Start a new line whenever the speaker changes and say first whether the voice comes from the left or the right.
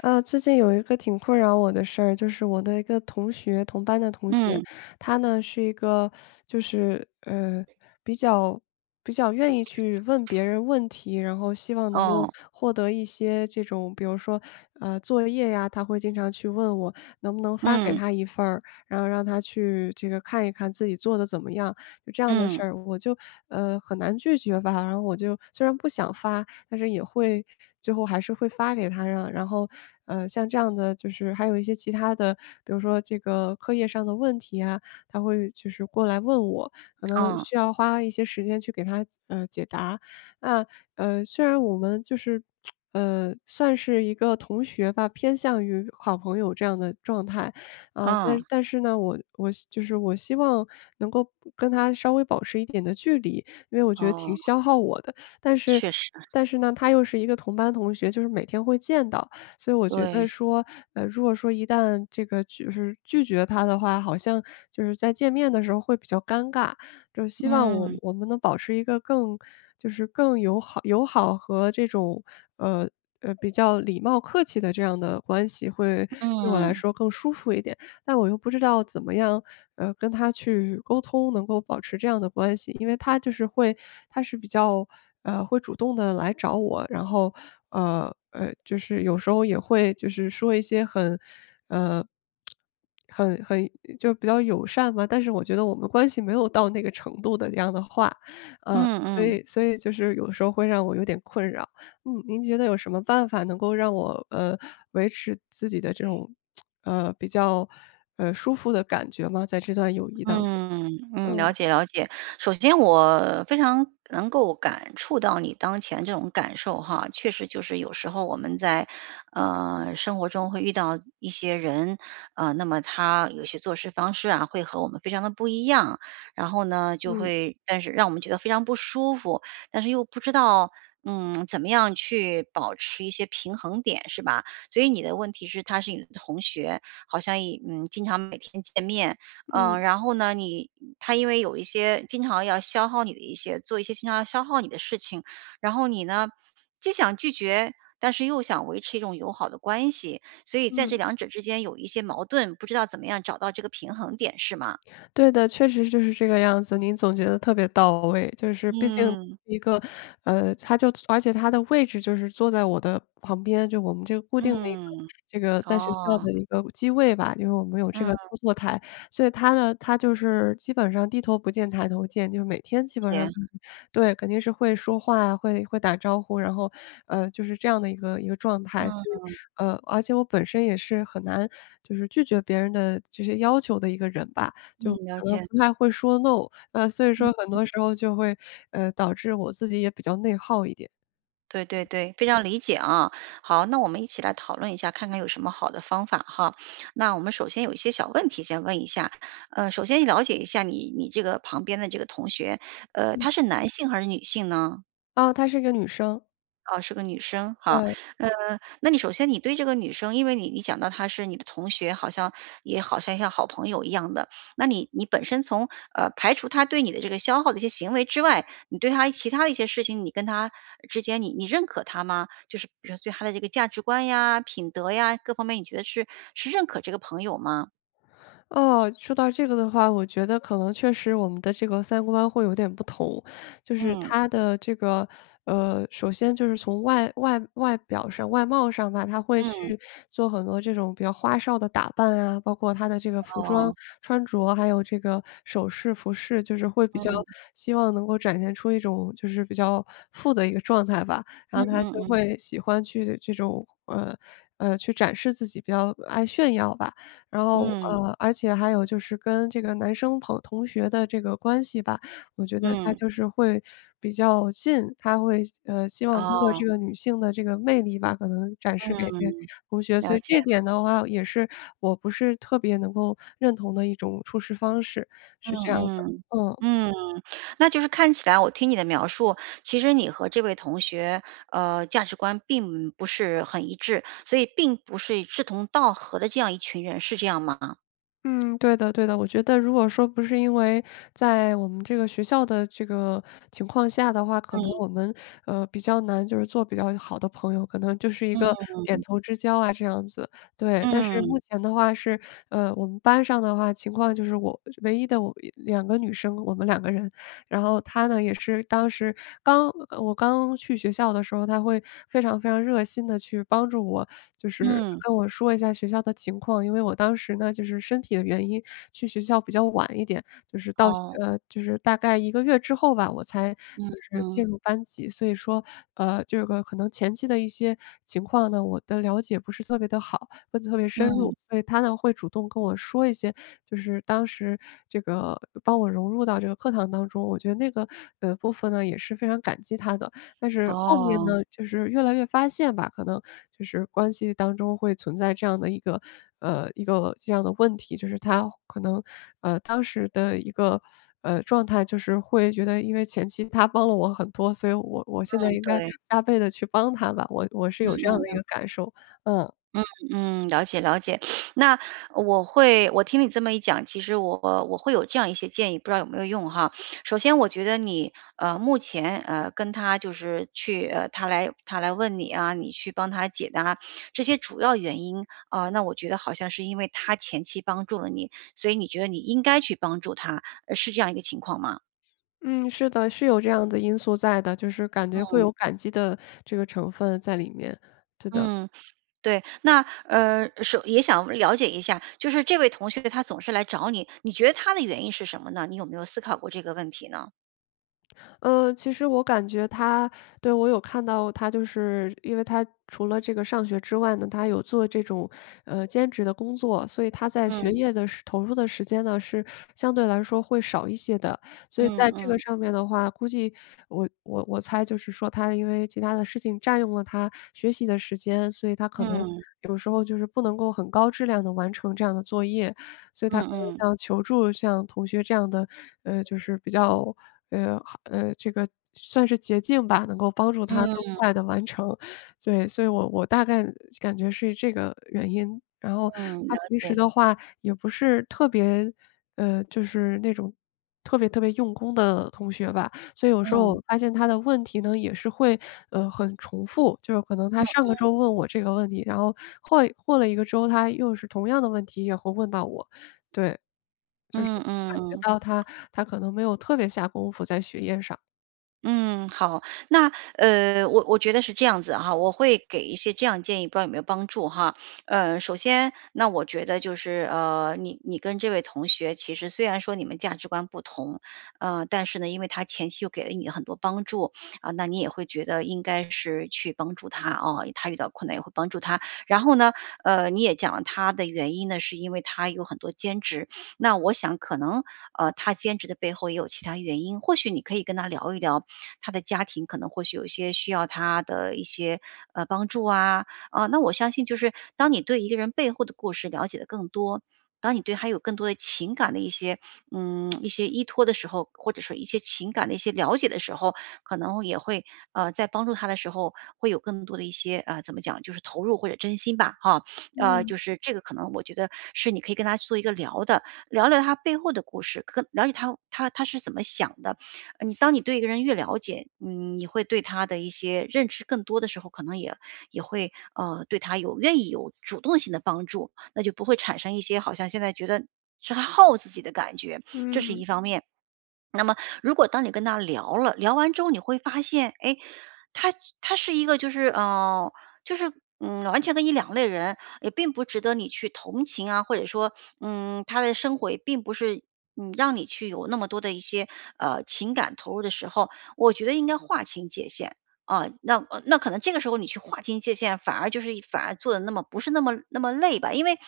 left: 呃，最近有一个挺困扰我的事儿。就是我的一个同学，同班的同学。
right: 嗯。
left: 她呢是一个，就是，呃，比较比较愿意去问别人问题，然后希望能
right: 哦。
left: 够获得一些这种比如说，呃，作业呀，她会经常去问我，能不能发给
right: 嗯。
left: 她一份儿？然后让她去这个看一看自己做得怎么样。就这样的
right: 嗯。
left: 事儿，我就，呃，很难拒绝吧，然后我就虽然不想发，但是也会最后还是会发给她啊。然后，呃，像这样的就是还有一些其它的，比如说这个课业上的问题啊，她会就是过来问我，可能
right: 嗯。
left: 需要花一些时间去给她，呃，解答。那，呃，虽然我们就是，呃，算是一个同学吧，偏向于好朋友这样的状态，呃，但
right: 嗯。
left: 但是呢，我我就是我希望能够不跟她稍微保持一点的距离，因为我觉得挺
right: 哦。
left: 消耗我的。但是
right: 确实。
left: 但是呢，她又是一个同班同学，就是每天会见到。所以我觉得
right: 对。
left: 说，呃，如果说一旦这个就是拒绝她的话，好像，就是在见面的时候会比较尴尬。就是希望我
right: 嗯。
left: 我们能保持一个更就是更友好友好和这种，呃，呃比较礼貌客气的这样的关系，会对我来
right: 嗯。
left: 说更舒服一点。但我又不知道怎么样，呃，跟她去沟通能够保持这样的关系。因为她就是会她是比较，呃，会主动地来找我，然后，呃，呃，就是有时候也会就是说一些很，呃，很很就比较友善吧，但是我觉得我们关系没有到那个程度的那样的话，呃，
right: 嗯
left: 所
right: 嗯。
left: 以所以就是有时候会让我有点困扰。嗯，您觉得有什么办法能够让我，呃，维持自己的这种，呃，比较，呃，舒服的感觉吗？在这段友谊当中，
right: 嗯，嗯，
left: 嗯。
right: 了解了解。首先我，非常能够感触到你当前这种感受哈，确实就是有时候我们在，呃，生活中会遇到一些人，呃，那么她有些做事方式啊，会和我们非常地不一样。然后呢，就
left: 嗯。
right: 会但是让我们觉得非常不舒服，但是又不知道，嗯，怎么样去，保持一些平衡点是吧？所以你的问题是她是你的同学，好像也嗯，经常每天见面，呃，
left: 嗯。
right: 然后呢，你她因为有一些经常要消耗你的一些做一些经常要消耗你的事情，然后你呢，既想拒绝，但是又想维持一种友好的关系。所以在这
left: 嗯。
right: 两者之间有一些矛盾，不知道怎么样找到这个平衡点是吗？
left: 对的，确实就是这个样子，您总结得特别到位。就是毕竟
right: 嗯。
left: 一个，呃，她就而且她的位置就是坐在我的旁边，就我们这个固定的一个
right: 嗯，
left: 这个在学校
right: 哦。
left: 的一个机位吧，就因为我们有这个
right: 嗯。
left: 操作台。所以她呢她就是基本上低头不见抬头见，就每天基本上嗯
right: 天。
left: 嗯，对，肯定是会说话呀，会会打招呼，然后，呃，就是这样的一个一个状态。所以，
right: 嗯。
left: 呃，而且我本身也是很难就是拒绝别人的，这些要求的一个人吧，就
right: 嗯，了
left: 可能
right: 解。
left: 不太会说 NO，呃，所以
right: 嗯
left: 说很
right: 嗯。
left: 多时候就会，呃，导致我自己也比较内耗一点。
right: 对对对，非常理解啊。好，那我们一起来讨论一下，看看有什么好的方法哈。那我们首先有一些小问题先问一下，呃，首先了解一下你你这个旁边的这个同学，呃，
left: 嗯。
right: 他是男性还是女性呢？
left: 哦，她是一个女生。
right: 啊，是个女生，哈。
left: 对
right: 嗯，那你首先你对这个女生，因为你你讲到她是你的同学，好像也好像像好朋友一样的。那你你本身从，呃，排除她对你的这个消耗的一些行为之外，你对她其它的一些事情，你跟她之间，你你认可她吗？就是比如说对她的这个价值观呀、品德呀，各方面你觉得是是认可这个朋友吗？
left: 哦，说到这个的话，我觉得可能确实我们的这个三观会有点不同。就是
right: 嗯。
left: 她的这个，呃，首先就是从外外外表上外貌上吧，她会
right: 嗯。
left: 去做很多这种比较花哨的打扮啊，包括她的这个服装
right: 哦。
left: 穿着，还有这个首饰、服饰，就是会比较
right: 嗯。
left: 希望能够展现出一种就是比较富的一个状态吧。
right: 嗯
left: 然后她就
right: 嗯嗯。
left: 会喜欢去的这种，呃，呃，去展示自己，比较爱炫耀吧。然后，
right: 嗯。
left: 呃，而且还有就是跟这个男生朋同学的这个关系吧，我觉得她
right: 嗯。
left: 就是会比较信她会呃，希望通过
right: 哦。
left: 这个女性的这个魅力吧，可能展示给
right: 嗯，
left: 同学，所
right: 了
left: 以
right: 解。
left: 这一点的话，也是我不是特别能够认同的一种处事方式，
right: 嗯
left: 是这样的，
right: 嗯，
left: 嗯。
right: 嗯，那就是看起来我听你的描述，其实你和这位同学，呃，价值观并不是很一致，所以并不是一志同道合的这样一群人，是这样吗？
left: 嗯，对的对的。我觉得如果说不是因为，在我们这个学校的这个情况下的话，可能
right: 嗯。
left: 我们，呃，比较难就是做比较一好的朋友，可能就是一个
right: 嗯。
left: 点头之交啊这样子，对。但是
right: 嗯。
left: 目前的话是，呃，我们班上的话情况就是我唯一的我两个女生，我们两个人。然后她呢也是当时，刚呃我刚去学校的时候她会非常非常热心地去帮助我，就是
right: 嗯。
left: 跟我说一下学校的情况。因为我当时呢就是身体的原因，去学校比较晚一点，就是到校
right: 哦。
left: 呃，就是大概1个月之后吧，我才
right: 嗯
left: 就是进
right: 嗯。
left: 入班级。所以说，呃，这个可能前期的一些情况呢我的了解不是特别地好，问得特别深
right: 嗯。
left: 入。所以她呢会主动跟我说一些就是当时这个帮我融入到这个课堂当中，我觉得那个，呃，部分呢也是非常感激她的。但是后面
right: 哦。
left: 呢，就是越来越发现吧，可能就是关系当中会存在这样的一个，呃，一个这样的问题，就是她可能，呃，当时的一个，呃，状态就是会觉得因为前期她帮了我很多，所以我我现
right: 嗯，
left: 在应该，
right: 对。
left: 加倍地去帮她吧。我我是
right: 嗯
left: 有这样
right: 嗯
left: 的一
right: 嗯。
left: 个感受，嗯。
right: 嗯嗯，了解了解。那，我会我听你这么一讲，其实我我会有这样一些建议，不知道有没有用哈。首先我觉得你，呃，目前，呃，跟她就是去，呃，她来她来问你啊，你去帮她解答，这些主要原因，啊，那我觉得好像是因为她前期帮助了你，所以你觉得你应该去帮助她，呃，是这样一个情况吗？
left: 嗯，是的，是有这样的因素在的，就是感觉会
right: 嗯。
left: 有感激的这个成分在里面，对的。
right: 嗯，对，那，呃首也想了解一下，就是这位同学他总是来找你，你觉得他的原因是什么呢？你有没有思考过这个问题呢？
left: 呃，其实我感觉他对，我有看到他就是因为他除了这个上学之外呢，他还有做这种，呃，兼职的工作，所以他在学
right: 嗯。
left: 业的时投入的时间呢，是相对来说会少一些的。所以
right: 嗯
left: 在这个
right: 嗯。
left: 上面的话估计我我我猜就是说他因为其它的事情占用了他学习的时间，所以他可能
right: 嗯。
left: 有时候就是不能够很高质量地完成这样的作业。所以他
right: 嗯
left: 可
right: 嗯。
left: 能像求助像同学这样的，呃，就是比较，呃好，呃，这个，算算是捷径吧，能够帮助他更
right: 嗯。
left: 快地完成，对，所以我我大概感觉是这个原因。然后
right: 嗯，
left: 他
right: 了
left: 平时
right: 解。
left: 的话也不是特别呃，就是那种特别特别用功的同学吧。所以有时候
right: 嗯。
left: 我发现他的问题呢，也是会，呃，很重复，就是可能
right: 嗯
left: 他上个
right: 嗯。
left: 周问我这个问题，然后换过了一个周，他又是同样的问题，也会问到我，对，就是
right: 嗯
left: 感
right: 嗯
left: 觉
right: 嗯。
left: 到他他可能没有特别下功夫在学业上。
right: 嗯，好。那，呃，我我觉得是这样子啊，我会给一些这样建议，不知道有没有帮助哈。呃，首先那我觉得就是，呃，你你跟这位同学其实虽然说你们价值观不同，呃，但是呢，因为她前期又给了你很多帮助，啊，那你也会觉得应该是去帮助她，哦，她遇到困难也会帮助她。然后呢，呃，你也讲了她的原因呢，是因为她有很多兼职。那我想可能，呃，她兼职的背后也有其它原因，或许你可以跟她聊一聊，她的家庭可能或许有一些需要她的一些，呃，帮助啊。呃，那我相信就是当你对一个人背后的故事了解得更多，当你对她有更多的情感的一些，嗯，一些依托的时候，或者说一些情感的一些了解的时候。可能也会，啊，在帮助她的时候会有更多的一些，啊，怎么讲就是投入或者真心吧，哈。呃，
left: 嗯。
right: 就是这个可能我觉得是你可以跟她做一个聊的，聊聊她背后的故事，可了解她她她是怎么想的？呃，当你对一个人越了解，嗯，你会对她的一些认知更多的时候，可能也也会，呃，对她有愿意有主动性地帮助，那就不会产生一些好像现在觉得是耗自己的感觉，这是一
left: 嗯。
right: 方面。那么如果当你跟她聊了，聊完之后，你会发现，诶，她她是一个就是，呃，就是，嗯，完全跟你两类人，也并不值得你去同情啊，或者说，嗯，她的生活也并不是，嗯，让你去有那么多的一些，呃，情感投入的时候，我觉得应该划清界限，啊。那那可能这个时候你去划清界限，反而就是反而做得那么不是那么那么累吧。因为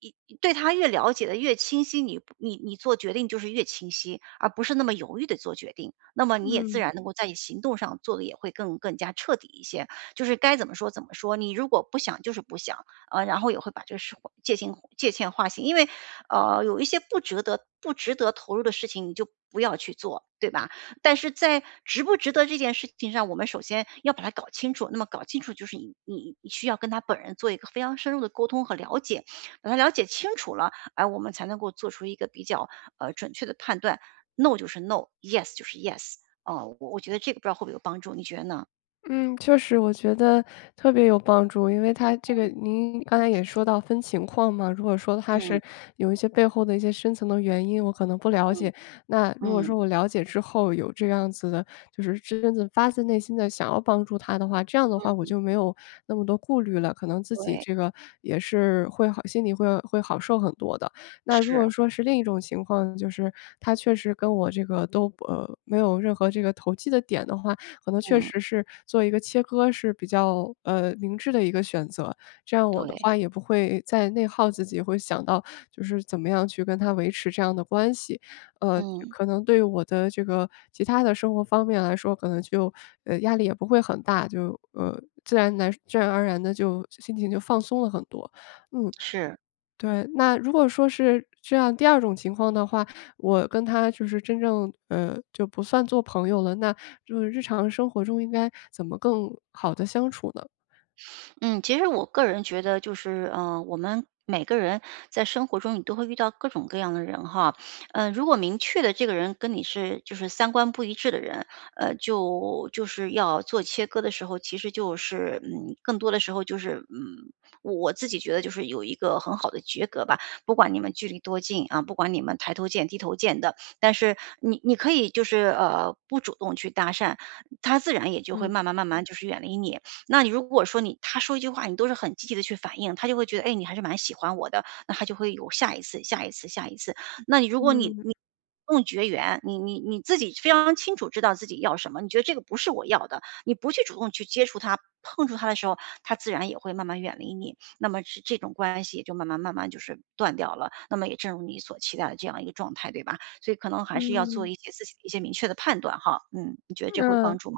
right: 因因对她越了解得越清晰，你你做决定就是越清晰，而不是那么犹豫地做决定，那么你也自
left: 嗯。
right: 然能够在你行动上做得也会更更加彻底一些。就是该怎么说怎么说，你如果不想就是不想，啊，然后也会把这个事划界清界限划清。因为，呃，有一些不值得不值得投入的事情你就不要去做，对吧？但是在值不值得这件事情上，我们首先要把它搞清楚，那么搞清楚，就是你你需要跟她本人做一个非常深入的沟通和了解，把她了解清楚了，啊，我们才能够做出一个比较，呃，准确的判断。NO 就是 NO，YES 就是 YES，啊，我我觉得这个不知道会不会有帮助，你觉得呢？
left: 嗯，确实我觉得特别有帮助，因为他这个
right: 嗯。
left: 您刚才也说到分情况嘛。如果说他
right: 嗯。
left: 是有一些背后的一些深层的原因，我可能不了
right: 嗯。
left: 解，那如果
right: 嗯。
left: 说我了解之后有这样子的就是真正发自内心地想要帮助他的话，这样的话我
right: 嗯。
left: 就没有那么多顾虑了，可能自己
right: 对。
left: 这个也是会好心里会会好受很多的。那如
right: 是。
left: 果说是另一种情况，就是他确实跟我这个都呃，没有任何这个投机的点的话，可能确
right: 嗯。
left: 实是做一个切割是比较，呃，明智的一个选择，这样我的
right: 对。
left: 话也不会再内耗自己，或想到就是怎么样去跟他维持这样的关系。呃，
right: 嗯。
left: 可能对于我的这个其它的生活方面来说，可能就呃，压力也不会很大，就，呃，自然来自然而然地就心情就放松了很多。嗯，
right: 是。
left: 对。那如果说是这样，第二种情况的话，我跟他就是真正，呃就不算作朋友了，那就是日常生活中应该怎么更好地相处呢？
right: 嗯，其实我个人觉得就是，呃，我们每个人在生活中你都会遇到各种各样的人吼，呃，如果明确的这个人跟你是就是三观不一致的人，呃，就就是要做切割的时候，其实就是，嗯，更多的时候就是，嗯我自己觉得就是有一个很好的绝隔吧，不管你们距离多近，啊，不管你们抬头见低头见的，但是你你可以就是，呃，不主动去搭讪，他自然也就会
left: 嗯。
right: 慢慢慢慢就是远离你。那你如果说你他说一句话，你都是很积极地去反应，他就会觉得“哎，你还是蛮喜欢我的”，那他就会有下一次下一次下一次。那你如果你
left: 嗯。
right: 你主动绝缘，你你你自己非常清楚知道自己要什么，你觉得这个不是我要的，你不去主动去接触他、碰触他的时候，他自然也会慢慢远离你。那么这种关系就慢慢慢慢就是断掉了，那么也正如你所期待的这样一个状态，对吧？所以可能还是要做
left: 嗯。
right: 一些自己的一些明确的判断吼，嗯。你觉得这会有帮
left: 嗯。
right: 助吗？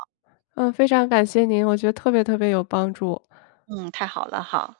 left: 呃，非常感谢您，我觉得特别特别有帮助。
right: 嗯，太好了哈。